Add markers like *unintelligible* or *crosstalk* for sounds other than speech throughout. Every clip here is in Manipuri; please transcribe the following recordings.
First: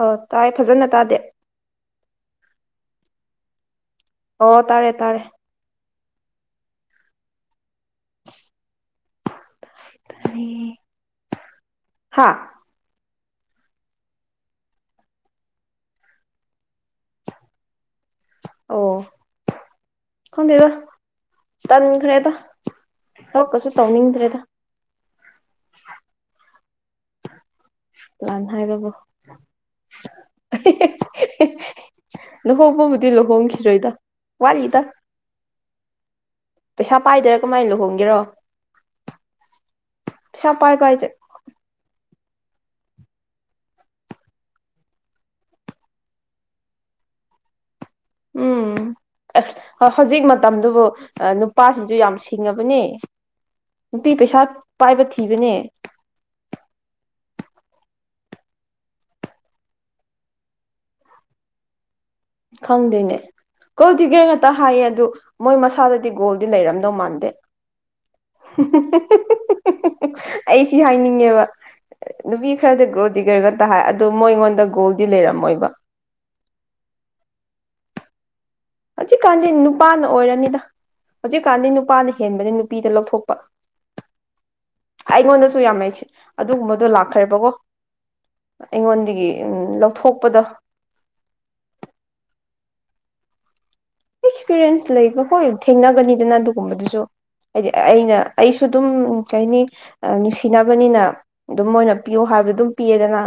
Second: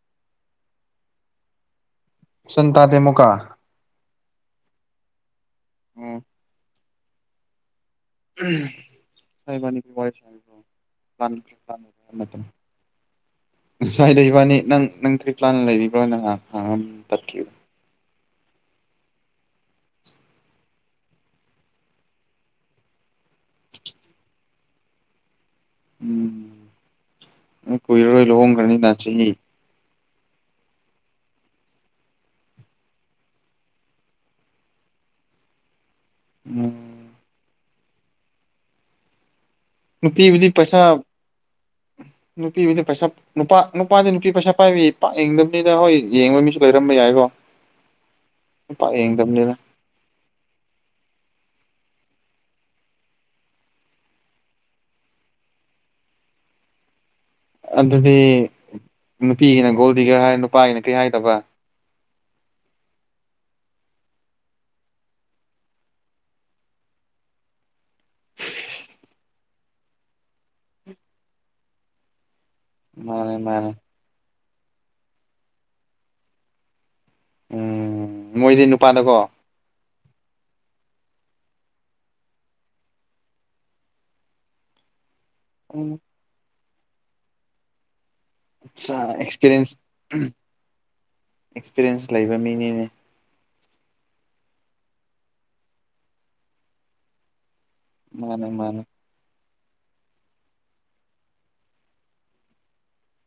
ꯑ‌ꯣ ꯇꯥꯏ ꯐꯖꯅ ꯇꯥꯗꯦ ꯏꯆꯟ ꯇꯥꯗ‌ꯦ ꯑꯃꯨꯛꯀꯥ ꯑꯣ ꯇꯥꯔꯦ ꯇꯥꯔꯦ ꯎꯝ ꯍ‌ꯣꯏ ꯏꯕꯅꯤꯗꯤ *unintelligible* ꯍꯥ ꯃꯇꯝ *inaudible* ꯉꯁꯥꯏꯗꯩ ꯏꯕꯥꯅꯤ ꯅꯪ ꯅꯪ ꯀꯔꯤ ꯄ꯭ꯂꯥꯟ ꯂꯩꯕꯤꯕ꯭ꯔꯣꯅ ꯍꯪꯉꯝ ꯇꯠꯈꯤꯕ ꯑꯣ ꯈꯪꯗꯦꯗ ꯇꯟꯈ꯭ꯔꯦꯗ ꯊꯕꯛꯀꯁꯨ ꯇꯧꯅꯤꯡꯗ꯭ꯔꯦꯗ ꯎꯝ ꯀꯨꯏꯔꯔꯣꯏ ꯂꯥꯟ ꯂꯨꯍꯣꯡꯈ꯭ꯔꯅꯤꯗ ꯍꯥꯏꯕꯕꯨ ꯆꯍꯤ *unintelligible* ꯂꯨꯍꯣꯡꯕꯕꯨꯗꯤ ꯂꯨꯍꯣꯡꯈꯤꯔꯣꯏꯗ ꯋꯥꯠꯂꯤꯗ ꯎꯝ ꯄꯩꯁꯥ ꯄꯥꯏꯗꯔꯥ ꯀꯃꯥꯏ ꯂꯨꯍꯣꯡꯒꯦꯔꯣ ꯅꯨꯄꯤꯕꯨꯗꯤ ꯄꯩꯁꯥ ꯄꯥꯏꯕ ꯍꯥꯏꯁꯦ ꯅꯨꯄꯤꯕꯨꯗꯤ ꯄꯩꯁꯥ ꯅꯨꯄꯥ ꯅꯨꯄꯥꯗꯤ ꯅꯨꯄꯤ ꯄꯩꯁꯥ ꯄꯥꯏꯕꯤ ꯄꯥꯛ ꯌꯦꯡꯗꯕꯅꯤꯅ ꯍꯣꯏ ꯌꯦꯡꯕ ꯃꯤꯁꯨ ꯂꯩꯔꯝꯕ ꯌꯥꯏꯀꯣ ꯄꯥꯛ ꯌꯦꯡꯗꯝꯅꯤꯗꯥ ꯍꯣꯏ ꯍꯧꯖꯤꯛ ꯃꯇꯝꯗꯨꯕꯨ ꯅꯨꯄꯥꯁꯤꯡꯁꯨ ꯌꯥꯝ ꯁꯤꯡꯉꯥꯕꯅꯦ ꯅꯨꯄꯤ ꯄꯩꯁꯥ ꯄꯥꯏꯕ ꯊꯤꯕꯅꯦ ꯑꯗꯨꯗꯤ ꯅꯨꯄꯤꯒꯤꯅ ꯒꯣꯜꯗꯤꯒꯔ ꯍꯥꯏꯔꯥ ꯅꯨꯄꯥꯒꯤꯅ ꯀꯔꯤ ꯍꯥꯏꯗꯕ ꯈꯪꯗꯦꯅꯦ ꯒꫭꯜ ꯗꯤꯒꯔ ꯉꯥꯛꯇ ꯍꯥꯏꯌꯦ ꯑꯗꯨ ꯃꯣꯏ ꯃꯁꯥꯗꯗꯤ ꯒꯣꯜꯗꯤ ꯂꯩꯔꯝꯗꯧ ꯃꯥꯟꯗꯦ ꯑꯩ ꯁꯤ ꯍꯥꯏꯅꯤꯡꯉꯦꯕ ꯅꯨꯄꯤ ꯈꯔꯗꯤ ꯒꯣꯜ ꯃꯥꯅꯦ ꯗꯤꯒꯔꯒꯇ ꯃꯥꯅꯦ ꯍꯥꯏ ꯑꯗꯣ ꯃꯣꯏꯉꯣꯟꯗ ꯒꯣꯜꯗꯤ ꯂꯩꯔꯝꯃꯣꯏꯕ ꯎꯝ ꯃꯣꯏꯗꯤ ꯍꯧꯖꯤꯛ ꯅꯨꯄꯥꯗꯀꯣ ꯀꯥꯟꯗꯤ ꯅꯨꯄꯥꯅ ꯑꯣꯏꯔꯅꯤꯗ ꯍꯧꯖꯤꯛꯀꯥꯟꯗꯤ ꯅꯨꯄꯥꯅ ꯍꯦꯟꯕꯅꯤ ꯅꯨꯄꯤꯗ ꯂꯧꯊꯣꯛꯄ ꯑꯩꯉꯣꯟꯗꯁꯨ ꯌꯥꯝꯅ ꯑꯗꯨꯒꯨꯝꯕꯗꯣ ꯂꯥꯛꯈ꯭ꯔꯦꯕꯀꯣ ꯑꯩꯉꯣꯟꯗꯒꯤ ꯎꯝ ꯑꯦꯛꯁꯄꯤꯔꯤꯌꯦꯟꯁ ꯂꯧꯊꯣꯛꯄꯗ ꯑꯦꯛꯁꯄꯤꯔꯤꯌꯦꯟꯁ ꯂꯩꯕ ꯃꯤꯅꯤꯅꯦ ꯑꯦꯛꯁꯄꯤꯔꯤꯌꯦꯟꯁ ꯂꯩꯕ ꯍꫭꯏ ꯊꯦꯡꯅꯒꯅꯤꯗꯅ ꯑꯗꯨꯒꯨꯝꯕꯗꯨꯁꯨ ꯍꯥꯏꯗꯤ ꯑꯩꯅ ꯃꯥꯅꯦ ꯑꯩꯁꯨ ꯃꯥꯅꯦ ꯑꯗꯨꯝ ꯀꯩꯅꯤ ꯅꯨꯡꯁꯤꯅꯕꯅꯤꯅ ꯑꯗꯨꯝ ꯃꯣꯏꯅ ꯄꯤꯌꯨ ꯍꯥꯏꯕꯗꯣ ꯑꯗꯨꯝ ꯄꯤꯌꯦꯗꯅ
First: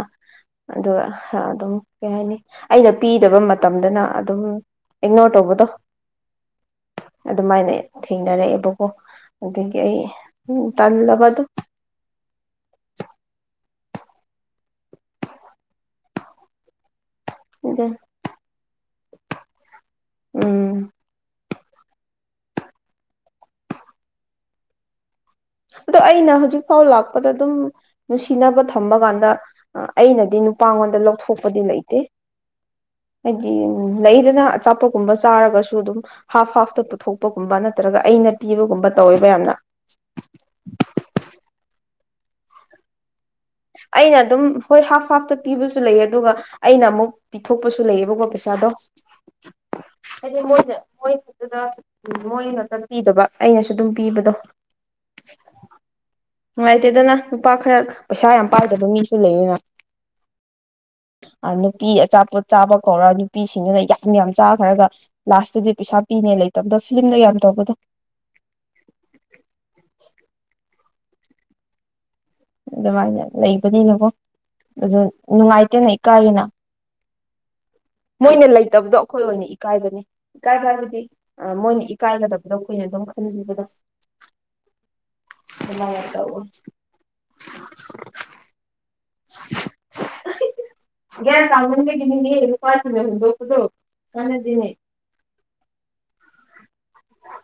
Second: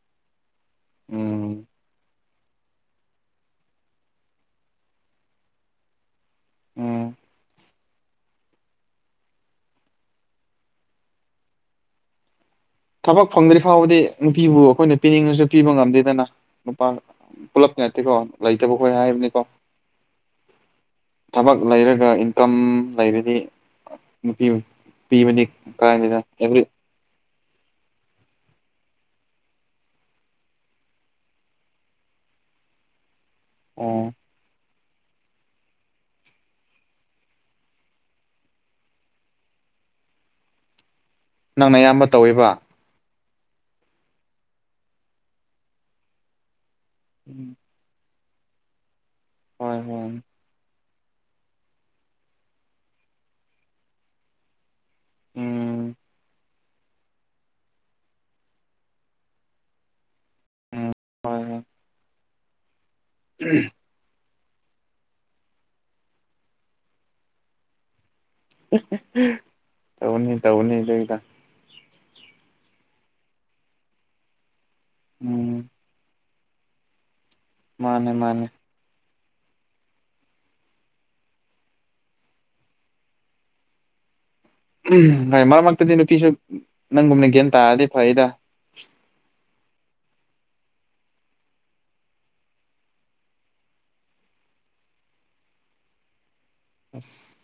ꯑꯗꯨꯒ ꯎꯝ ꯑꯗꯨꯝ ꯀꯩ ꯍꯥꯏꯅꯤ ꯑꯩꯅ ꯄꯤꯗꯕ ꯃꯇꯝꯗꯅ ꯑꯗꯨꯝ ꯏꯛꯅꯣꯔ ꯇꯧꯕꯗꯣ ꯎꯝ ꯑꯗꯨꯃꯥꯏꯅ ꯊꯦꯡꯅꯔꯛꯑꯦꯕꯀꯣ ꯑꯗꯨꯗꯒꯤ ꯑꯩ ꯎꯝ ꯇꯜꯂꯕꯗꯣ ꯊꯕꯛ ꯐꯪꯗ꯭ꯔꯤ ꯐꯥꯎꯕꯗꯤ ꯅꯨꯄꯤꯕꯨ ꯑꯩꯈꯣꯏꯅ ꯄꯤꯅꯤꯡꯉꯁꯨ ꯄꯤꯕ ꯉꯝꯗꯦꯗꯅ ꯅꯨꯄꯥ ꯄꯨꯂꯞ ꯅꯠꯇꯦꯀꯣ ꯂꯩꯇꯕ ꯑꯈꯣꯏ ꯍꯥꯏꯕꯅꯤꯀꯣ ꯎꯝ ꯊꯕꯛ ꯂꯩꯔꯒ ꯏꯟꯀꯝ ꯂꯩꯔꯗꯤ ꯅꯨꯄꯤ ꯄꯤꯕꯗꯤ ꯑꯗꯣ ꯀꯥꯏꯗꯦꯗ ꯑꯩꯅ ꯑꯦꯕ꯭ꯔꯤ ꯍꯧꯖꯤꯛꯐꯥꯎ ꯂꯥꯛꯄꯗ ꯑꯗꯨꯝ ꯅꯨꯡꯁꯤꯅꯕ ꯊꯝꯕ ꯀꯥꯟꯗ ꯑꯩꯅꯗꯤ ꯅꯨꯄꯥꯉꯣꯟꯗ ꯂꯧꯊꯣꯛꯄꯗꯤ ꯂꯩꯇꯦ ꯍꯥꯏꯗꯤ ꯑꯣ ꯂꯩꯗꯅ ꯑꯆꯥꯄꫭꯠ ꯒꯨꯝꯕ ꯆꯥꯔꯒꯁꯨ ꯑꯗꯨꯝ ꯍꯥꯞ ꯍꯥꯞꯇ ꯄꯨꯊꯣꯛꯄꯒꯨꯝꯕ ꯅꯠꯇ꯭ꯔꯒ ꯑꯩꯅ ꯄꯤꯕꯒꯨꯝꯕ ꯇꯧꯋꯦꯕ ꯌꯥꯝꯅ ꯅꯪꯅ ꯑꯌꯥꯝꯕ ꯇꯧꯋꯦꯕ ꯑꯩꯅ ꯑꯗꯨꯝ ꯍꯣꯏ ꯍꯥꯞ ꯍꯥꯞꯇ ꯄꯤꯕꯁꯨ ꯂꯩ ꯑꯗꯨꯒ ꯑꯩꯅ ꯑꯃꯨꯛ ꯄꯤꯊꯣꯛꯄꯁꯨ ꯂꯩꯌꯦꯕꯀꯣ ꯄꯩꯁꯥꯗꯣ ꯍꯣꯏ ꯍꯣꯏ ꯍꯥꯏꯗꯤ ꯃꯣꯏꯅ ꯃꯣꯏꯠꯇꯨꯗ ꯃꯣꯏ ꯉꯛꯇꯄꯤꯗꯕ ꯑꯩꯅꯁꯨ ꯑꯗꯨꯝ ꯄꯤꯕꯗꯣ ꯎꯝ ꯅꯨꯡꯉꯥꯏꯇꯦꯗꯅ ꯅꯨꯄꯥ ꯈꯔ ꯄꯩꯁꯥ ꯌꯥꯝ ꯄꯥꯏꯗꯕ ꯃꯤꯁꯨ ꯂꯩꯌꯦꯅ ꯎꯝ ꯅꯨꯄꯤ ꯑꯆꯥꯄꯣꯠ ꯆꯥꯕ ꯀꯧꯔꯅꯤ ꯅꯨꯄꯤꯁꯤꯡꯗꯨꯅ ꯌꯥꯝ ꯌꯥꯝ ꯆꯥꯈ꯭ꯔꯒ ꯂꯥꯁꯇꯗꯤ ꯄꯩꯁꯥ ꯄꯤꯅꯦ ꯂꯩꯇꯕꯗꯣ ꯐꯤꯂꯝꯗ ꯌꯥꯝ ꯇꯧꯕꯗꯣ ꯇꯧꯒꯅꯤ ꯇꯧꯒꯅꯤ ꯂꯩꯗ ꯑꯗꯨꯃꯥꯏꯅ ꯂꯩꯕꯅꯤꯅꯀꯣ ꯑꯗꯨ ꯎꯝ ꯅꯨꯡꯉꯥꯏꯇꯦꯅ ꯏꯀꯥꯏꯌꯦꯅ ꯃꯥꯅꯦ ꯃꯥꯅꯦ ꯃꯣꯏꯅ ꯂꯩꯇꯕꯗꯣ ꯑꯩꯈꯣꯏ ꯑꯣꯏꯅ ꯏꯀꯥꯏꯕꯅꯤ ꯏꯀꯥꯏꯕ ꯍꯥꯏꯕꯗꯤ ꯃꯣꯏꯅ ꯏꯀꯥꯏꯒꯗꯕꯗꯣ ꯈꯣꯏꯅ ꯑꯗꯨꯝ ꯈꯟꯕꯤꯕꯗꯣ ꯍꯣꯏ ꯃꯔꯛ ꯃꯔꯛꯇꯗꯤ ꯑꯗꯨꯃꯥꯏꯅ ꯅꯨꯄꯤꯁꯨ ꯇꯧꯋꯦ ꯅꯪꯒꯨꯝꯅ ꯒ꯭ꯌꯥꯟ ꯇꯥꯔꯗꯤ ꯐꯩꯌꯦꯗ *inaudible* ꯌꯥ ꯀꯃꯅꯤꯡꯉꯥꯏꯒꯤ *unintelligible* ꯅꯨꯄꯥꯁꯤꯡꯅ ꯍꯨꯟꯗꯣꯛ ꯄꯗꯣ ꯀꯥꯟꯅꯗꯦꯅꯦ ꯑꯁ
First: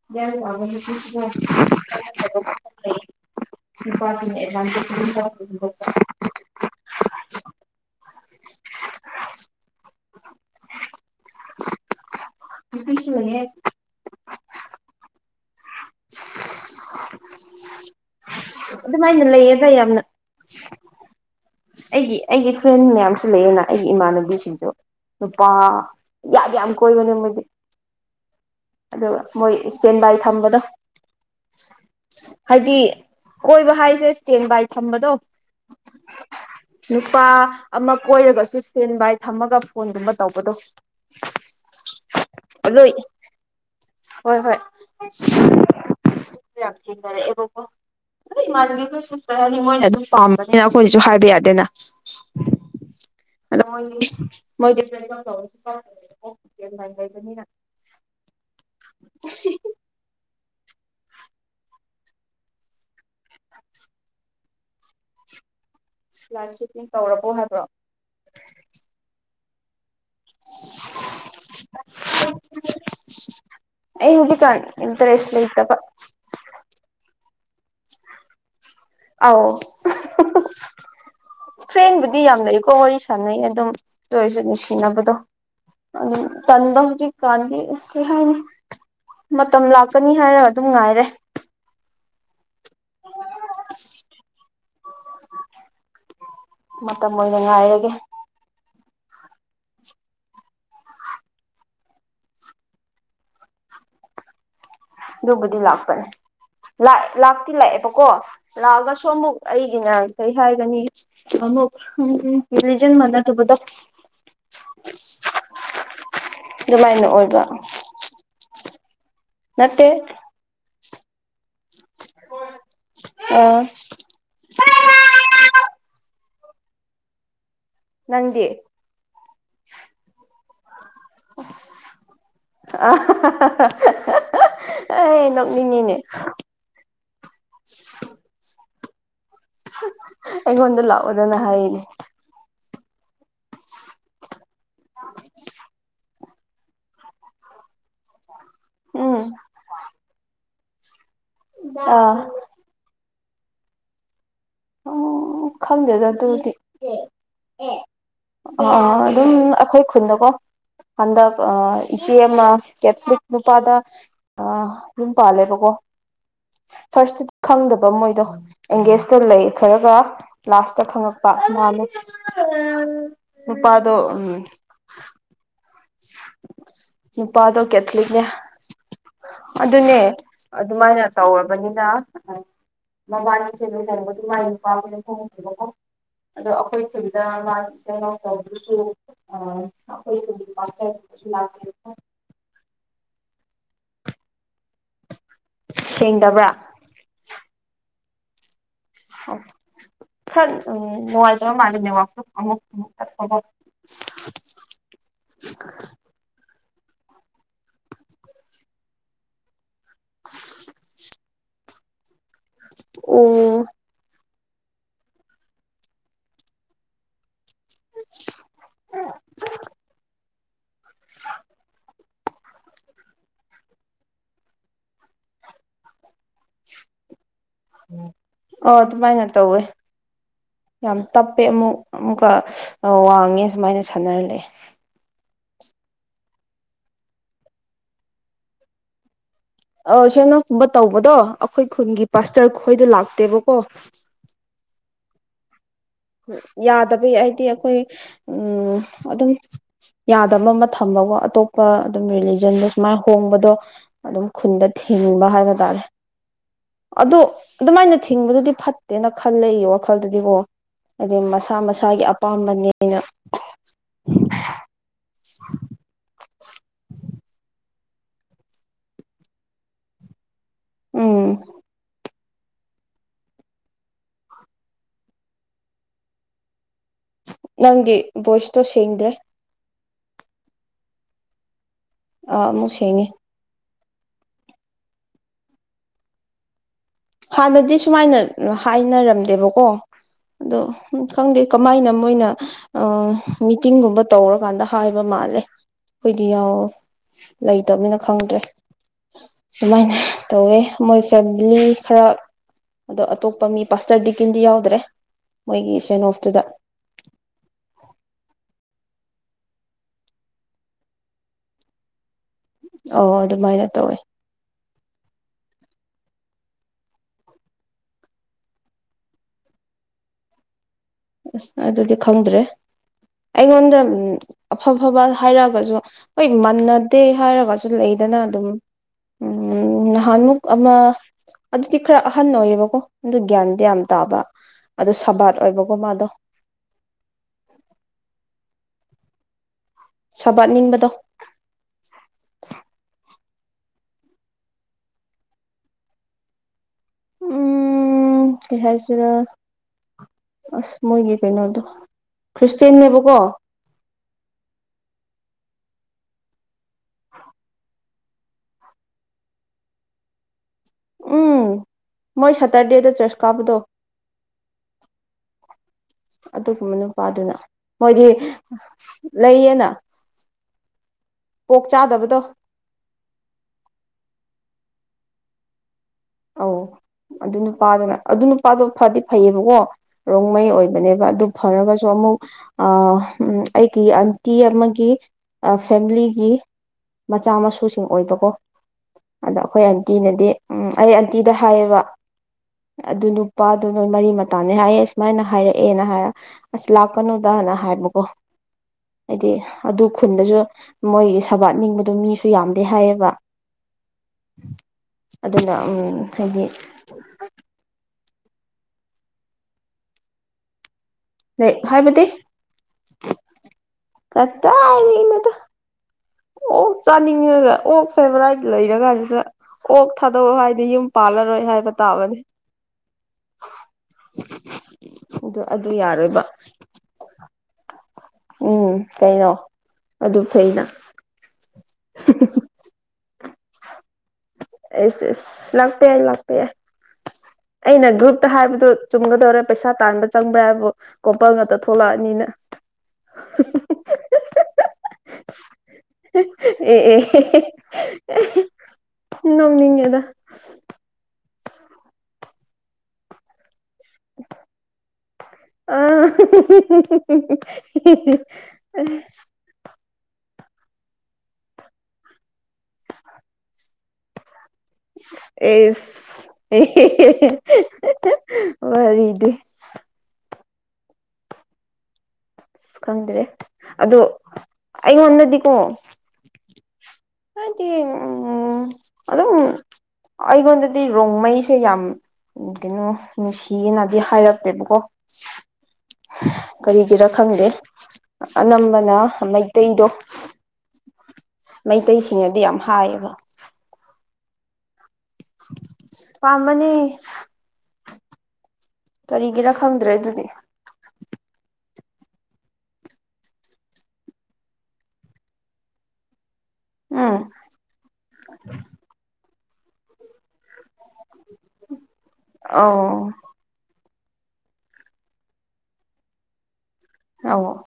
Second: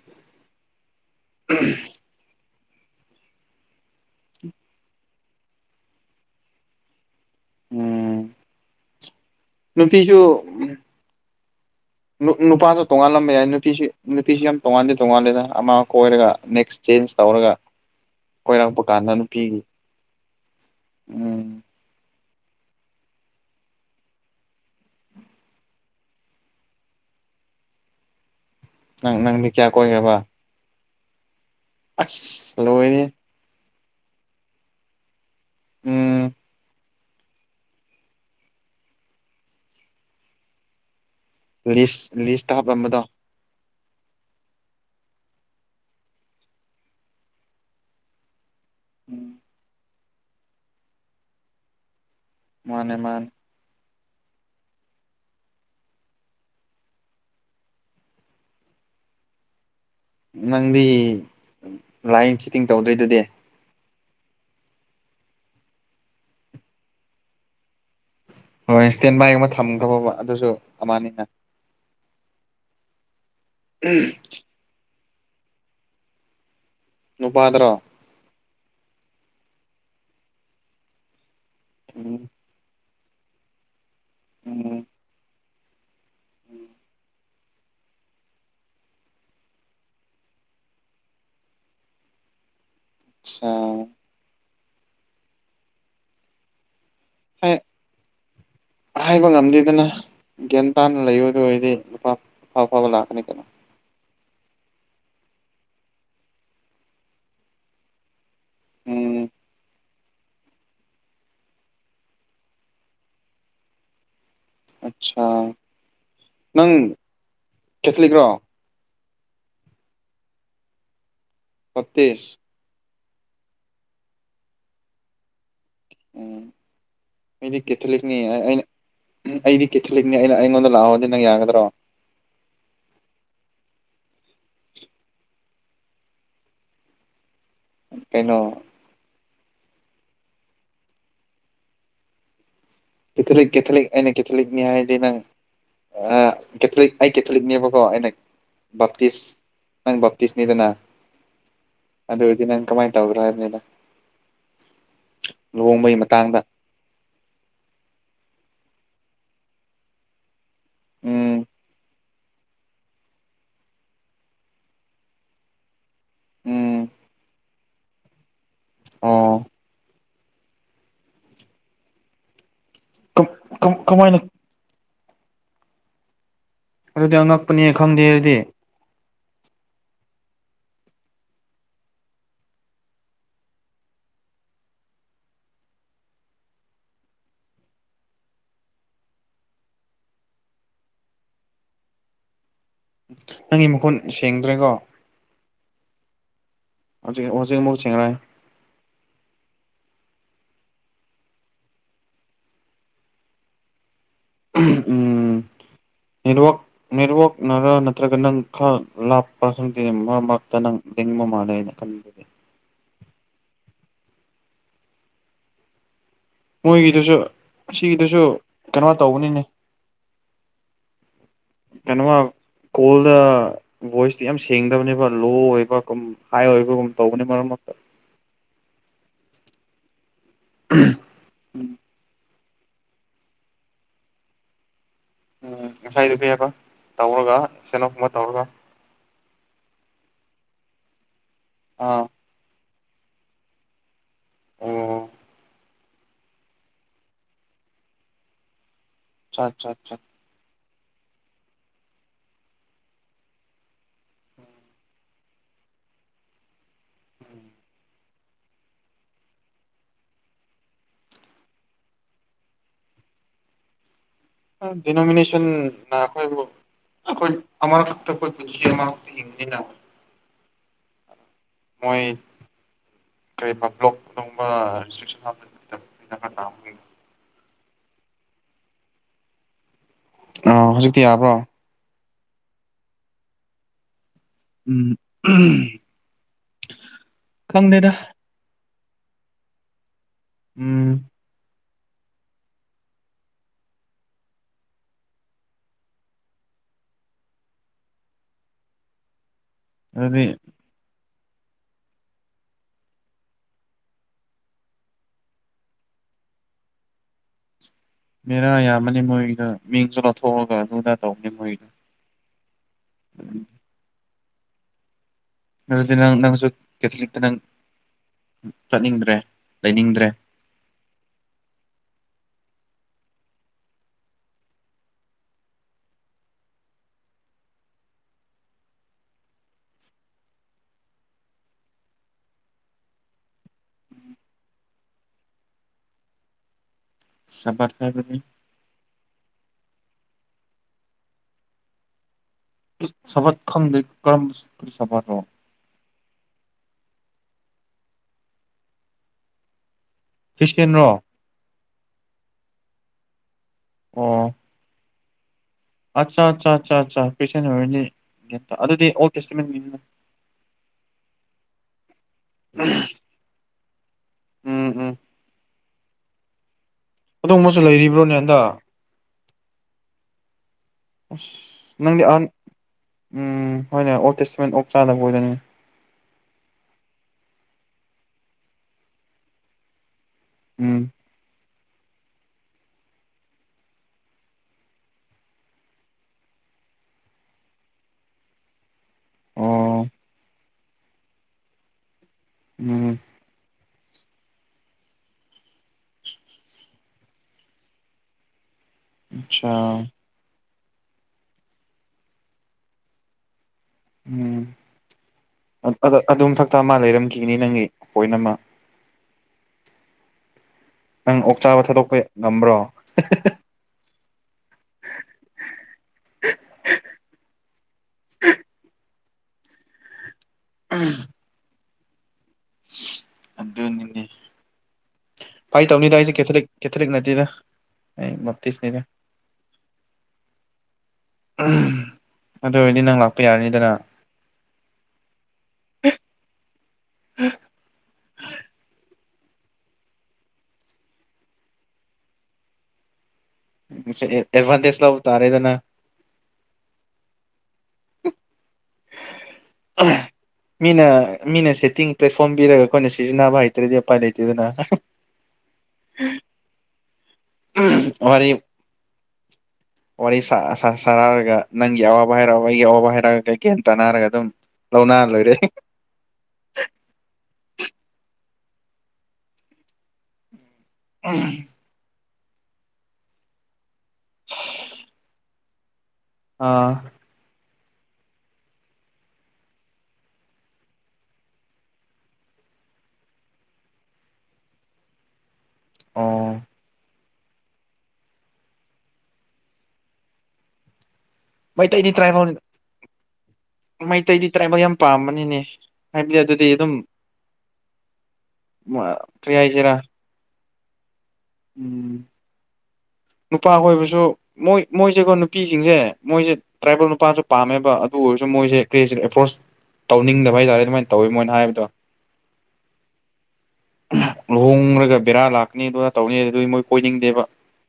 *unintelligible* ꯅꯨꯄꯥꯗꯨꯅ ꯑꯦꯛꯖꯥꯝ *unintelligible* ꯎꯝ ꯅꯨꯄꯤꯁꯨ ꯅꯨꯄꯥꯁꯨ ꯅꯨꯄꯤꯁꯨ ꯇꯣꯡꯉꯥꯜꯂꯝꯕ ꯂꯩꯌꯦ ꯌꯥꯏ ꯅꯨꯄꯤꯁꯤ ꯅꯨꯄꯤꯁꯨ ꯌꯥꯝ ꯇꯣꯉꯥꯟꯗꯦ ꯇꯣꯉꯥꯟꯜꯂꯦꯗ ꯑꯃ ꯀꯣꯏꯔꯒ ꯅꯦꯛꯁ ꯆꯦꯟꯁꯇꯧꯔꯒ ꯀꯣꯏꯔꯛꯄ ꯀꯥꯟꯗ ꯑꯗꯨꯃꯥꯏꯅ ꯅꯨꯄꯤꯒꯤ ꯂꯩꯌꯦꯗ ꯌꯥꯝꯅ ꯎꯝ ꯑꯩꯒꯤ ꯑꯩꯒꯤ ꯐ꯭ꯔꯦꯟ ꯃꯌꯥꯝꯁꯨ ꯂꯩꯌꯦꯅ ꯑꯩꯒꯤ ꯏꯃꯥꯟꯅꯕꯤꯁꯤꯡꯁꯨ ꯅꯨꯄꯥ ꯌꯥꯝ ꯌꯥꯝ ꯀꯣꯏꯕꯅꯦ ꯃꯣꯏꯗꯤ ꯅꯪ ꯑꯗꯨꯒ ꯅꯪꯗꯤ ꯃꯣꯏ ꯀꯌꯥ ꯏꯁꯇꯦꯟ ꯕꯥꯏ ꯊꯝꯕꯗꯣ ꯑꯁ‌ ꯍꯥꯏꯗꯤ ꯂꯣꯏꯔꯦꯍꯦ ꯀꯣꯏꯕ ꯍꯥꯏꯁꯦ ꯏꯁꯇꯦꯟ ꯕꯥꯏ ꯊꯝꯕꯗꯣ ꯎꯝ ꯅꯨꯄꯥ ꯑꯃ ꯀꯣꯏꯔꯒꯁꯨ ꯁꯇꯦꯟ ꯕꯥꯏ ꯊꯝꯃꯒ ꯐꯣꯟꯒꯨꯝꯕ ꯇꯧꯕꯗꯣ ꯂꯤꯁ ꯂꯤꯁꯇ ꯑꯗꯨ ꯍꯥꯞꯂꯝꯕꯗꯣ ꯍꯣꯏ ꯍꯣꯏ ꯌꯥꯝ ꯊꯦꯡꯅꯔꯛꯑꯦꯕꯀꯣ ꯑꯇꯩ ꯏꯃꯥꯟꯅꯕꯤ ꯈꯣꯏꯁꯨ ꯎꯝ ꯃꯣꯏꯅ ꯑꯗꯨꯝ ꯄꯥꯝꯕꯅꯤꯅ ꯑꯩꯈꯣꯏꯅꯁꯨ ꯍꯥꯏꯕ ꯌꯥꯗꯦꯅ ꯃꯥꯅꯦ ꯃꯥꯅꯦ ꯑꯗꯨ ꯃꯣꯏꯗꯤ ꯃꯣꯏꯒꯤ ꯄ꯭ꯔꯥꯇꯤꯀꯦꯜ ꯇꯧꯕꯅꯤꯅ *unintelligible* ꯏꯁꯇꯦꯟꯕꯥꯏ ꯂꯩꯕꯅꯤꯅ *unintelligible* ꯅꯪꯗꯤ ꯂꯥꯏꯑꯤꯡ ꯆꯤꯇꯤꯡ ꯇꯧꯗꯣꯏꯗꯨꯗꯤ ꯅꯪꯗꯤ ꯂꯥꯏꯐꯆꯤꯇꯤꯡ ꯇꯧꯔꯕꯣ ꯍꯥꯏꯕ꯭ꯔꯣ ꯍꯣꯏ ꯏꯁ꯭ꯇꯦꯟ ꯕꯥꯏꯒꯨꯝꯕ ꯊꯝꯈ꯭ꯔꯕ ꯑꯗꯨꯁꯨ ꯅꯕꯅꯤꯇ ꯑꯩ ꯍꯧꯖꯤꯛ ꯀꯥꯟ ꯏꯟꯇꯔꯦꯁ ꯂꯩꯇꯕ ꯅꯨꯄꯥꯗꯨꯔꯣ ꯑꯥꯎ ꯎꯝ ꯐ꯭ꯔꯦꯟꯕꯨꯗꯤ ꯌꯥꯝ ꯂꯩꯀꯣ ꯋꯥꯔꯤ ꯁꯥꯟꯅꯩ ꯑꯗꯨꯝ ꯑꯗꯨꯑꯣꯏꯔꯁꯨ ꯎꯝ ꯅꯨꯡꯁꯤꯅꯕꯗꯣ ꯑꯗꯨ ꯇꯟꯕ ꯍꯧꯖꯤꯛ ꯀꯥꯟꯗꯦ ꯑꯦꯍꯥꯏꯔꯦ ꯃꯇꯝ ꯂꯥꯛꯀꯅꯤ ꯍꯥꯏꯔꯒ ꯑꯗꯨꯝ ꯉꯥꯏꯔꯦ *unintelligible* *inaudible* ꯃꯇꯝ ꯑꯣꯏꯅ ꯉꯥꯏꯔꯒꯦ ꯍꯥꯏꯕ ꯉꯝꯗꯦꯗꯅ ꯒ꯭ꯌꯥꯟ ꯇꯥꯅ ꯂꯩꯌꯨꯗ ꯑꯣꯏꯔꯗꯤ ꯅꯨꯄꯥ ꯑꯐ ꯑꯐꯕ ꯂꯥꯛꯀꯅꯤ ꯀꯩꯅꯣ ꯑꯗꯨꯕꯨꯗꯤ ꯂꯥꯛꯄꯅꯦ ꯂꯥꯛ ꯂꯥꯛꯇꯤ ꯂꯥꯛꯑꯦꯕꯀꯣ ꯂꯥꯛꯑꯒꯁꯨ ꯎꯝ ꯑꯃꯨꯛ ꯑꯩꯒꯤꯅ ꯀꯩ ꯍꯥꯏꯒꯅꯤ ꯑꯃꯨꯛ ꯔꯤꯂꯤꯖꯟ ꯃꯥꯟꯅꯗꯕꯗꯣ ꯑꯠꯆꯥꯥ ꯅꯪ ꯑꯗꯨꯃꯥꯏꯅ ꯑꯣꯏꯕ ꯀꯦꯊꯂꯤꯛꯔꯣ ꯅꯠꯇꯦ ꯕꯞꯇꯤꯁ ꯑꯪ ꯎꯝ ꯑꯩꯗꯤ ꯀꯦꯊꯂꯤꯛꯅꯤ ꯅꯪꯗꯤ ꯑꯩꯅ ꯑꯩꯗꯤ ꯀꯦꯊꯂꯤꯛꯅꯤ ꯑꯩꯅ ꯑꯩꯉꯣꯟꯗ ꯂꯥꯛꯑꯣꯗꯤ ꯅꯪ ꯌꯥꯒꯗ꯭ꯔꯣ ꯑꯦ ꯅꯣꯛꯅꯤꯡꯉꯦꯅꯦ ꯀꯩꯅꯣ ꯑꯩꯉꯣꯟꯗ ꯂꯥꯑꯣꯗꯅ ꯍꯥꯏꯌꯦꯅꯦ ꯀꯦꯊꯣꯂꯤꯛ ꯀꯦꯊꯣꯂꯤꯛ ꯑꯩꯅ ꯀꯦꯊꯣꯂꯤꯛꯅꯤꯍꯥꯏꯔꯗꯤ ꯅꯪ ꯀꯦꯊꯂꯤꯛ ꯑꯩ ꯀꯦꯊꯂꯤꯛꯅꯦꯕꯀꯣ ꯑꯩꯅ ꯕꯥꯞꯇꯤꯁ ꯎꯝ ꯅꯪ ꯕꯥꯞꯇꯤꯁꯅꯤꯗꯅ ꯑꯥ ꯑꯗꯨ ꯑꯣꯏꯗꯤ ꯅꯪ ꯀꯃꯥꯏꯅ ꯇꯧꯒꯗꯔ ꯍꯥꯏꯕꯅꯤꯗ ꯑꯣ ꯂꯨꯍꯣꯡꯕꯒꯤ ꯈꯪꯗꯦꯗ ꯃꯇꯥꯡꯗ ꯑꯗꯨꯗꯤ ꯑ ꯑꯗꯨꯝ ꯑꯩꯈꯣꯏ ꯈꯨꯟꯗꯀꯣ ꯍꯟꯗꯛ ꯎꯝ ꯑ ꯏꯆꯦ ꯑꯃ ꯀꯦꯊꯂꯤꯛ ꯅꯨꯄꯥꯗ ꯑ ꯌꯨꯝ ꯄꯥꯜꯂꯦꯕꯀꯣ ꯎꯝ ꯐꯥꯔꯁꯇ ꯈꯪꯗꯕ ꯃꯣꯏꯗꯣ ꯑꯦꯡꯒꯦꯖꯇꯣ ꯂꯩ ꯑꯣ ꯈꯔꯒ ꯂꯥꯁꯇ ꯈꯪꯉꯛꯄ ꯃꯥꯂꯦ ꯀꯃꯥꯏꯅ ꯑꯗꯨꯗꯤ ꯅꯨꯄꯥ ꯗꯣ ꯑꯉꯛꯄꯅꯦ ꯈꯪꯗꯦ ꯀꯦꯊꯥꯂꯤꯛ ꯅꯦ ꯑꯗꯨꯗꯤ ꯑꯗꯨꯅꯦ ꯑꯗꯨꯃꯥꯏꯅ ꯇꯧꯔꯕꯅꯤꯅ ꯃꯕꯥꯅꯤꯁꯦ ꯂꯨꯍꯣꯡꯕꯗ *unintelligible* ꯑꯗꯣ ꯑꯩꯈꯣꯏ ꯈꯨꯟꯗ *unintelligible* ꯄꯥꯁꯇꯔ *unintelligible* ꯅꯪꯒꯤ ꯃꯈꯣꯟ ꯁꯦꯡꯗ꯭ꯔꯦꯀꯣ ꯁꯦꯡꯗꯕ꯭ꯔꯥ ꯍꯧꯖꯤꯛ ꯍꯧꯖꯤꯛ ꯑꯃꯨꯛ ꯁꯦꯡꯉꯦ ꯍ *unintelligible* ꯈꯔ ꯅꯨꯡꯉꯥꯏꯇꯕ ꯃꯥꯜꯂꯦ ꯅꯦꯠꯋꯥꯔꯛꯇꯣ ꯑꯃꯨꯛ *unintelligible* ꯆꯎꯝ ꯅꯦꯠꯋꯥꯛ ꯅꯦꯠꯋꯥꯛꯅꯔ ꯅꯠꯇ꯭ꯔꯒ ꯅꯪ ꯈꯔ ꯂꯥꯞ ꯄꯈꯪꯗꯤ ꯃꯔ ꯃꯔꯛꯇ ꯅꯪ ꯂꯦꯡꯕ ꯃꯥꯜꯂꯦ ꯑꯩꯅ ꯈꯟꯕꯗ ꯑꯣ ꯃꯣꯏꯒꯤꯗꯨꯁꯨ ꯑꯁꯤꯒꯤꯒꯤꯗꯨꯁꯨ ꯀꯩꯅꯣ ꯇꯧꯕꯅꯤꯅꯦ *unintelligible* ꯀꯩꯅꯣꯃ ꯀꯣꯜꯗ ꯚꯣꯏꯁꯇꯤ ꯌꯥꯝ ꯁꯦꯡꯗꯕꯅꯦꯕ ꯂꯣ ꯑꯣꯏꯕ ꯀꯨꯝ ꯍꯥꯏ ꯑꯣꯏꯕꯒꯨꯝ ꯇꯧꯕꯅꯤ ꯃꯔꯛ ꯃꯔꯛꯇ ꯑꯣ ꯑꯗꯨꯃꯥꯏꯅ ꯇꯧꯋꯦ ꯌꯥꯝ ꯇꯞꯄꯦ ꯎꯝ ꯑꯃꯨꯛ ꯑꯃꯨ ꯋꯥꯡꯉꯦ ꯁꯨꯃꯥꯏꯅ ꯁꯥꯟꯅꯔꯂꯩ ꯎꯝ ꯉꯁꯥꯏꯗꯨ *unintelligible* ꯇꯧꯔꯒ ꯁꯅꯣꯒꯨꯝꯕ ꯇꯧꯔꯒ ꯑ ꯁꯣꯅꯒꯨꯝꯕ ꯇꯧꯕꯗꯣ ꯑꯩꯈꯣꯏ ꯈꯨꯟꯒꯤ ꯑꯥ ꯄꯥꯁꯇꯔ ꯈꯣꯏꯗꯣ ꯂꯥꯛꯇꯦꯕꯀꯣ ꯑꯣ ꯌꯥꯗꯕꯩ ꯍꯥꯏꯗꯤ ꯑꯩꯈꯣꯏ ꯎꯝ ꯑꯗꯨꯝ ꯑꯆꯥ ꯑꯆꯥ ꯑꯆꯥ ꯌꯥꯗꯕ ꯊꯝꯕꯀꯣ ꯑꯇꯣꯞꯄ ꯑꯗꯨꯝ ꯔꯤꯂꯤꯖꯟꯗꯣ ꯁꯨꯃꯥꯏꯅ ꯍꯣꯡꯕꯗꯣ ꯑꯗꯨꯝ ꯈꯨꯟꯗ ꯊꯤꯡꯕ ꯍꯥꯏꯕ ꯇꯥꯔꯦ *inaudible* ꯑꯗꯣ ꯑꯗꯨꯃꯥꯏꯅ ꯊꯤꯡꯕꯗꯨꯗꯤ ꯐꯠꯇꯦꯅ ꯈꯜꯂꯦ ꯑꯩ ꯋꯥꯈꯜꯗꯗꯤ ꯀꯣ ꯍꯥꯏꯗꯤ ꯃꯁꯥ ꯃꯁꯥꯒꯤ ꯑꯄꯥꯝꯕꯅꯦꯅ ꯗꯤꯅꯣꯃꯤꯅꯦꯁꯟ ꯑꯩꯈꯣꯏꯕꯨ ꯑꯩꯈꯣꯏ ꯑꯃꯊꯛꯇ ꯑꯩꯈꯣꯏ ꯄꯨꯟꯁꯤ ꯑꯃꯈꯛ ꯄꯤꯒꯤꯝꯃꯤꯅ ꯎꯝ ꯃꯣꯏ ꯀꯔꯤꯕ ꯕꯨꯂꯣꯛ ꯑꯗꯨꯒꯨꯝꯕ *unintelligible* ꯅꯪꯒꯤ ꯕꯣꯏꯁ ꯇꯣ ꯁꯦꯡꯗ꯭ꯔꯦ ꯑꯥ ꯍꯧꯖꯤꯛꯇꯤ ꯌꯥꯕ꯭ꯔꯣ ꯑꯥ ꯑꯃꯨꯛ ꯁꯦꯡꯉꯤ ꯎꯝ ꯍꯥꯟꯅꯗꯤ ꯈꯪꯗꯦꯗ ꯁꯨꯃꯥꯏꯅ ꯍꯥꯏꯅꯔꯝꯗꯦꯕꯀꯣ ꯑꯗꯣ ꯎꯝ ꯈꯪꯗꯦ ꯀꯃꯥꯏꯅ ꯃꯣꯏꯅ ꯑꯥ ꯃꯤꯇꯤꯡꯒꯨꯝꯕ ꯇꯧꯔꯀꯥꯟꯗ ꯍꯥꯏꯕ ꯃꯥꯜꯂꯦ ꯑꯩꯈꯣꯏꯗꯤ ꯌꯥꯎ ꯂꯩꯇꯅꯤꯅ ꯈꯪꯗ꯭ꯔꯦ ꯗꯨꯃꯥꯏꯅ ꯑꯗꯨꯗꯤ ꯇꯧꯋꯦ ꯃꯣꯏ ꯐꯦꯝꯃꯤꯂꯤ ꯈꯔ ꯑꯗꯣ ꯑꯇꯣꯞꯄ ꯃꯤ ꯄꯥꯁꯇꯔ ꯗꯤꯀꯤꯟꯗꯤ ꯌꯥꯎꯗ꯭ꯔꯦ ꯃꯣꯏꯒꯤ ꯁꯦꯟ ꯑꯣꯐꯇꯨꯗ ꯃꯦꯔꯥ ꯌꯥꯝꯃꯅꯤ ꯃꯣꯏꯒꯤꯗ ꯃꯤꯡꯁꯨ ꯂꯧꯊꯣꯛꯑꯒ ꯑꯗꯨ ꯑꯗꯥ ꯇꯧꯕꯅꯦ ꯃꯣꯏꯒꯤꯗꯨ ꯑꯧ ꯑꯗꯨꯃꯥꯏꯅ ꯇꯧꯋꯦ ꯑꯗꯨꯗꯤ ꯅꯪ ꯅꯪꯁꯨ ꯀꯦꯠꯊꯣꯂꯤꯛꯇ ꯅꯪ ꯆꯠꯅꯤꯡꯗ꯭ꯔꯦ ꯂꯩꯅꯤꯡꯗ꯭ꯔꯦ ꯑꯁ ꯑꯗꯨꯗꯤ ꯈꯪꯗ꯭ꯔꯦ ꯑꯩꯉꯣꯟꯗ ꯑꯐ ꯐꯕ ꯍꯥꯏꯔꯛꯑꯒꯁꯨ ꯍꯣꯏ ꯃꯟꯅꯗꯦ ꯍꯥꯏꯔꯒꯁꯨ ꯂꯩꯗꯅ ꯑꯗꯨꯝ ꯎꯝ ꯅꯍꯥꯟꯃꯨꯛ ꯑꯃ ꯑꯗꯨꯗꯤ ꯈꯔ ꯑꯍꯟ ꯑꯣꯏꯌꯦꯕꯀꯣ ꯑꯗꯨ ꯒ꯭ꯌꯥꯟꯗꯤ ꯌꯥꯝ ꯇꯥꯕ ꯑꯗꯨ ꯁꯕꯥꯠ ꯑꯣꯏꯕ ꯀꯣ ꯃꯥꯗꯣ ꯁ꯭ꯕꯥꯠ ꯍꯥꯏꯕꯗꯤ ꯁꯥꯕꯥꯠ ꯅꯤꯡꯕꯗꯣ ꯁ꯭ꯕꯥꯠ ꯈꯪꯗꯦ ꯀꯔꯝ ꯀꯔꯤ ꯁ꯭ꯕꯥꯠꯔꯣ ꯎꯝ ꯀꯩ ꯍꯥꯏꯁꯤꯔꯥ ꯑꯁ ꯈ꯭ꯔꯤꯁꯇꯦꯟꯔꯣ ꯃꯣꯏꯒꯤ ꯀꯩꯅꯣꯗꯣ ꯈ꯭ꯔꯤꯁꯇꯦꯟꯅꯦꯕ ꯀꯣ ꯑꯣ ꯑꯠꯆꯥ ꯆꯥ ꯆꯥ ꯆꯥ ꯈ꯭ꯔꯤꯁꯇꯦꯟ ꯑꯣꯏꯔꯅꯤ ꯑꯗꯨꯗꯤ ꯑꯣꯜ ꯇꯦꯁꯇꯃꯦꯟꯒꯤꯅꯤꯅꯦ ꯎꯝ ꯃꯣꯏ ꯁꯇꯔꯗꯦꯗ ꯆ꯭ꯔꯆ ꯀꯥꯕꯗꯣ ꯎꯝ ꯎꯝ ꯑꯗꯨꯒꯨꯝꯕ ꯅꯨꯄꯥꯗꯨꯅ ꯑꯗꯨꯒꯨꯝꯕꯁꯨ ꯃꯣꯏꯗꯤ ꯂꯩꯔꯤꯕ꯭ꯔꯣꯅꯦ ꯍꯟꯗꯛ ꯂꯩꯌꯦꯅ ꯑꯁ ꯄꯣꯛ ꯅꯪꯗꯤ ꯆꯥꯗꯕꯗꯣ ꯑꯍꯥꯟ ꯎꯝ ꯍꯣꯏꯅꯦ ꯑꯣꯜ ꯇꯦꯁꯇꯃꯦꯟ ꯑꯣꯛ ꯆꯥꯗꯕ ꯑꯣꯏꯗꯅꯤ ꯑꯧ ꯑꯗꯨ ꯅꯨꯄꯥꯗꯨꯅ ꯑꯗꯨ ꯅꯨꯄꯥꯗꯣ ꯐꯗꯤ ꯐꯩꯌꯦꯕꯀꯣ ꯔꯣꯡꯃꯩ ꯎꯝ ꯑꯣꯏꯕꯅꯦꯕ ꯑꯗꯨ ꯐꯔꯒꯁꯨ ꯑꯃꯨꯛ ꯑꯥ ꯑꯩꯒꯤ ꯑꯟꯇꯤ ꯑꯃꯒꯤ ꯐꯦꯝꯃꯤꯂꯤꯒꯤ ꯃꯆꯥ ꯃꯁꯨꯁꯤꯡ ꯑꯣꯏꯕꯀꯣ ꯑꯗꯥ ꯑꯩꯈꯣꯏ ꯑꯣ ꯑꯟꯇꯤꯅꯗꯤ ꯎꯝ ꯑꯩ ꯑꯟꯇꯤꯗ ꯍꯥꯏꯌꯦꯕ ꯎꯝ ꯑꯗꯨꯅꯨꯞ ꯅꯨꯄꯥꯗꯨ ꯅꯣꯏ ꯃꯔꯤ ꯃꯇꯥꯅꯦ ꯍꯥꯏꯌꯦ ꯁꯨꯃꯥꯏꯅ ꯍꯥꯏꯔꯛꯑꯦꯅ ꯍꯥꯏꯔ ꯑꯁ ꯂꯥꯛꯀꯅꯨꯗꯅ ꯍꯥꯏꯕꯀꯣ ꯍꯥꯏꯗꯤ ꯑꯠꯆꯥ ꯑꯗꯨ ꯈꯨꯟꯗꯁꯨ ꯃꯣꯏꯒꯤ ꯁꯕꯥꯠꯅꯤꯡꯕꯗꯣ ꯃꯤꯁꯨ ꯌꯥꯝꯗꯦ ꯍꯥꯏꯌꯦꯕ ꯎꯝ ꯑꯗꯨꯅ ꯎꯝ ꯍꯥꯏꯗꯤ ꯑꯗꯨꯝꯊꯛꯇ ꯃꯥ ꯂꯩꯔꯝꯈꯤꯒꯅꯤ ꯅꯪꯒꯤ ꯄꯣꯏꯟ ꯑꯃ ꯅꯪ ꯑꯣꯛ ꯆꯥꯕ ꯂꯥꯏꯔꯤꯛ ꯊꯥꯗꯣꯛꯄ ꯍꯥꯏꯕꯗꯤ ꯉꯝꯕ꯭ꯔꯣ ꯀꯠꯗꯥꯏꯗꯒꯤꯅꯣꯗ ꯑꯣꯛ ꯆꯥꯅꯤꯡꯉꯒ ꯑꯣꯛ ꯐꯦꯕꯔꯥꯏꯠ ꯂꯩꯔ ꯀꯥꯟꯁꯤꯗ ꯑꯣꯛ ꯊꯥꯗꯣꯛꯑꯣ ꯍꯥꯏ ꯗꯤ ꯌꯨꯝ ꯄꯥꯜꯂꯔꯣꯏ ꯍꯥꯏꯕ ꯇꯥꯕꯅꯦ ꯑꯗꯨꯅꯤꯅꯦ ꯑꯗꯨ ꯐꯒꯤ ꯑꯗꯨ ꯇꯧꯕꯅꯤꯗ ꯑꯩꯁꯦ ꯌꯥꯔꯣꯏꯕ ꯀꯦꯊꯂꯤꯛ ꯀꯦꯊꯂꯤꯛ ꯅꯠꯇꯦꯗ ꯑꯩ ꯎꯝ ꯕꯞꯇꯤꯁꯅꯤꯗ ꯀꯩꯅꯣ ꯑꯗꯨ ꯐꯩꯅ ꯑꯗꯨ ꯑꯣꯏꯔꯗꯤ ꯅꯪ ꯂꯥꯛꯄ ꯌꯥꯔꯅꯤꯗꯅ ꯑꯦꯁ ꯑꯦꯁ ꯂꯥꯛꯄ ꯌꯥꯏ ꯂꯥꯛꯄ ꯌꯥꯏ ꯑꯩꯅ ꯒ꯭ꯔꯨꯞꯇ ꯍꯥꯏꯕꯗꯨ ꯆꯨꯝꯒꯗꯧꯔꯦ ꯄꯩꯁꯥ ꯇꯥꯟꯕ ꯆꯪꯕ꯭ꯔꯥ ꯍꯥꯏꯕꯕꯨ ꯀꯣꯝꯄꯜ ꯉꯥꯛꯇ ꯊꯣꯛꯂꯛꯑꯅꯤꯅ ꯉꯁꯤ ꯑꯦ ꯑꯦꯗꯚꯥꯟꯇꯦꯖ ꯂꯧꯕ ꯇꯥꯔꯦꯗꯅ *unintelligible* ꯃꯤꯅ ꯃꯤꯅ ꯁꯦꯠꯇꯤꯡ ꯄ꯭ꯂꯦꯠꯐꯣꯝ ꯄꯤꯔꯒ ꯑꯩꯈꯣꯏꯅ ꯁꯤꯖꯤꯟꯅꯕ ꯍꯩꯇ꯭ꯔꯗꯤ ꯎꯄꯥꯏ ꯂꯩꯇꯦꯗꯅ *unintelligible* ꯃꯕꯅꯤ ꯋꯥꯔꯤ ꯁꯥ ꯁꯥ ꯁꯥꯅꯔꯒꯒ ꯅꯪꯒꯤ ꯑꯋꯥꯕ ꯍꯥꯏꯔꯛꯑꯣ ꯑꯩꯒꯤ ꯑꯋꯥꯕ ꯍꯥꯏꯔꯛꯑꯒ ꯀꯩ ꯒꯌꯥꯟ ꯇꯥꯟꯅꯔꯒ ꯑꯗꯨꯝ ꯂꯧꯅ ꯂꯣꯏꯔꯦ ꯑꯦꯁ ꯋꯥꯍꯩꯗꯤ *unintelligible* ꯑꯁ ꯈꯪꯗ꯭ꯔꯦ ꯑꯗꯣ ꯑꯩꯉꯣꯟꯗꯗꯤꯀꯣ ꯑꯥ ꯑꯗꯤ ꯎꯝ ꯑꯗꯨꯝ ꯑꯩꯉꯣꯟꯗꯗꯤ ꯔꯣꯡꯃꯩꯁꯦ ꯌꯥꯝ ꯎ ꯀꯩꯅꯣ ꯅꯨꯡꯁꯤꯑꯅꯗꯤ ꯍꯥꯏꯔꯛꯇꯦꯕꯀꯣ ꯑꯣ ꯀꯔꯤ ꯈꯪꯗꯦ ꯑꯅꯝꯕꯅ ꯃꯩꯇꯩꯗꯣ ꯃꯩꯇꯩꯗꯤ ꯇ꯭ꯔꯥꯏꯕꯦꯜ ꯃꯩꯇꯩꯁꯤꯡꯅꯗꯤ ꯌꯥꯝ ꯍꯥꯏꯌꯦꯕ ꯃꯩꯇꯩꯗꯤ ꯇ꯭ꯔꯥꯏꯕꯦꯜ ꯌꯥꯝ ꯄꯥꯝꯕꯅꯤꯅꯦ ꯍꯥꯏꯕꯗꯤ ꯑꯗꯨꯗꯤ ꯄꯥꯝꯕꯅꯦ ꯑꯗꯨꯝ ꯀꯔꯤ ꯀꯔꯤꯒꯤꯔ ꯍꯥꯏꯁꯤꯔꯥ ꯈꯪꯗ꯭ꯔꯦ ꯑꯗꯨꯗꯤ ꯎꯝ ꯅꯨꯄꯥ ꯀꯣꯏꯕꯁꯨ ꯃꯣꯏ ꯃꯣꯏꯁꯦꯀꯣ ꯅꯨꯄꯤꯁꯤꯡꯁꯦ ꯃꯣꯏꯁꯦ ꯇ꯭ꯔꯥꯏꯕꯦꯜ ꯎꯝ ꯅꯨꯄꯥꯁꯨ ꯄꯥꯝꯃꯦꯕ ꯑꯗꯨ ꯑꯣꯏꯔꯁꯨ ꯃꯣꯏꯁꯦ ꯀ꯭ꯔꯔꯤꯁ ꯑꯦꯄ꯭ꯔꯣꯁ ꯇꯧꯅꯤꯡꯗꯕ ꯍꯥꯏꯇꯥꯔꯦ ꯑꯗꯨꯃꯥꯏꯅ ꯇꯧꯋꯤ ꯃꯣꯏꯅ ꯍꯥꯏꯕꯗꯣ ꯑꯧ ꯂꯨꯍꯣꯡꯔꯒ ꯕꯦꯔꯥ ꯂꯥꯛꯀꯅꯤ ꯑꯗꯨꯅ ꯇꯧꯅꯤ ꯑꯗꯨ ꯑꯗꯨꯒꯤ ꯃꯣꯏ ꯀꯣꯏꯅꯤꯡꯗꯦꯕ ꯑꯣ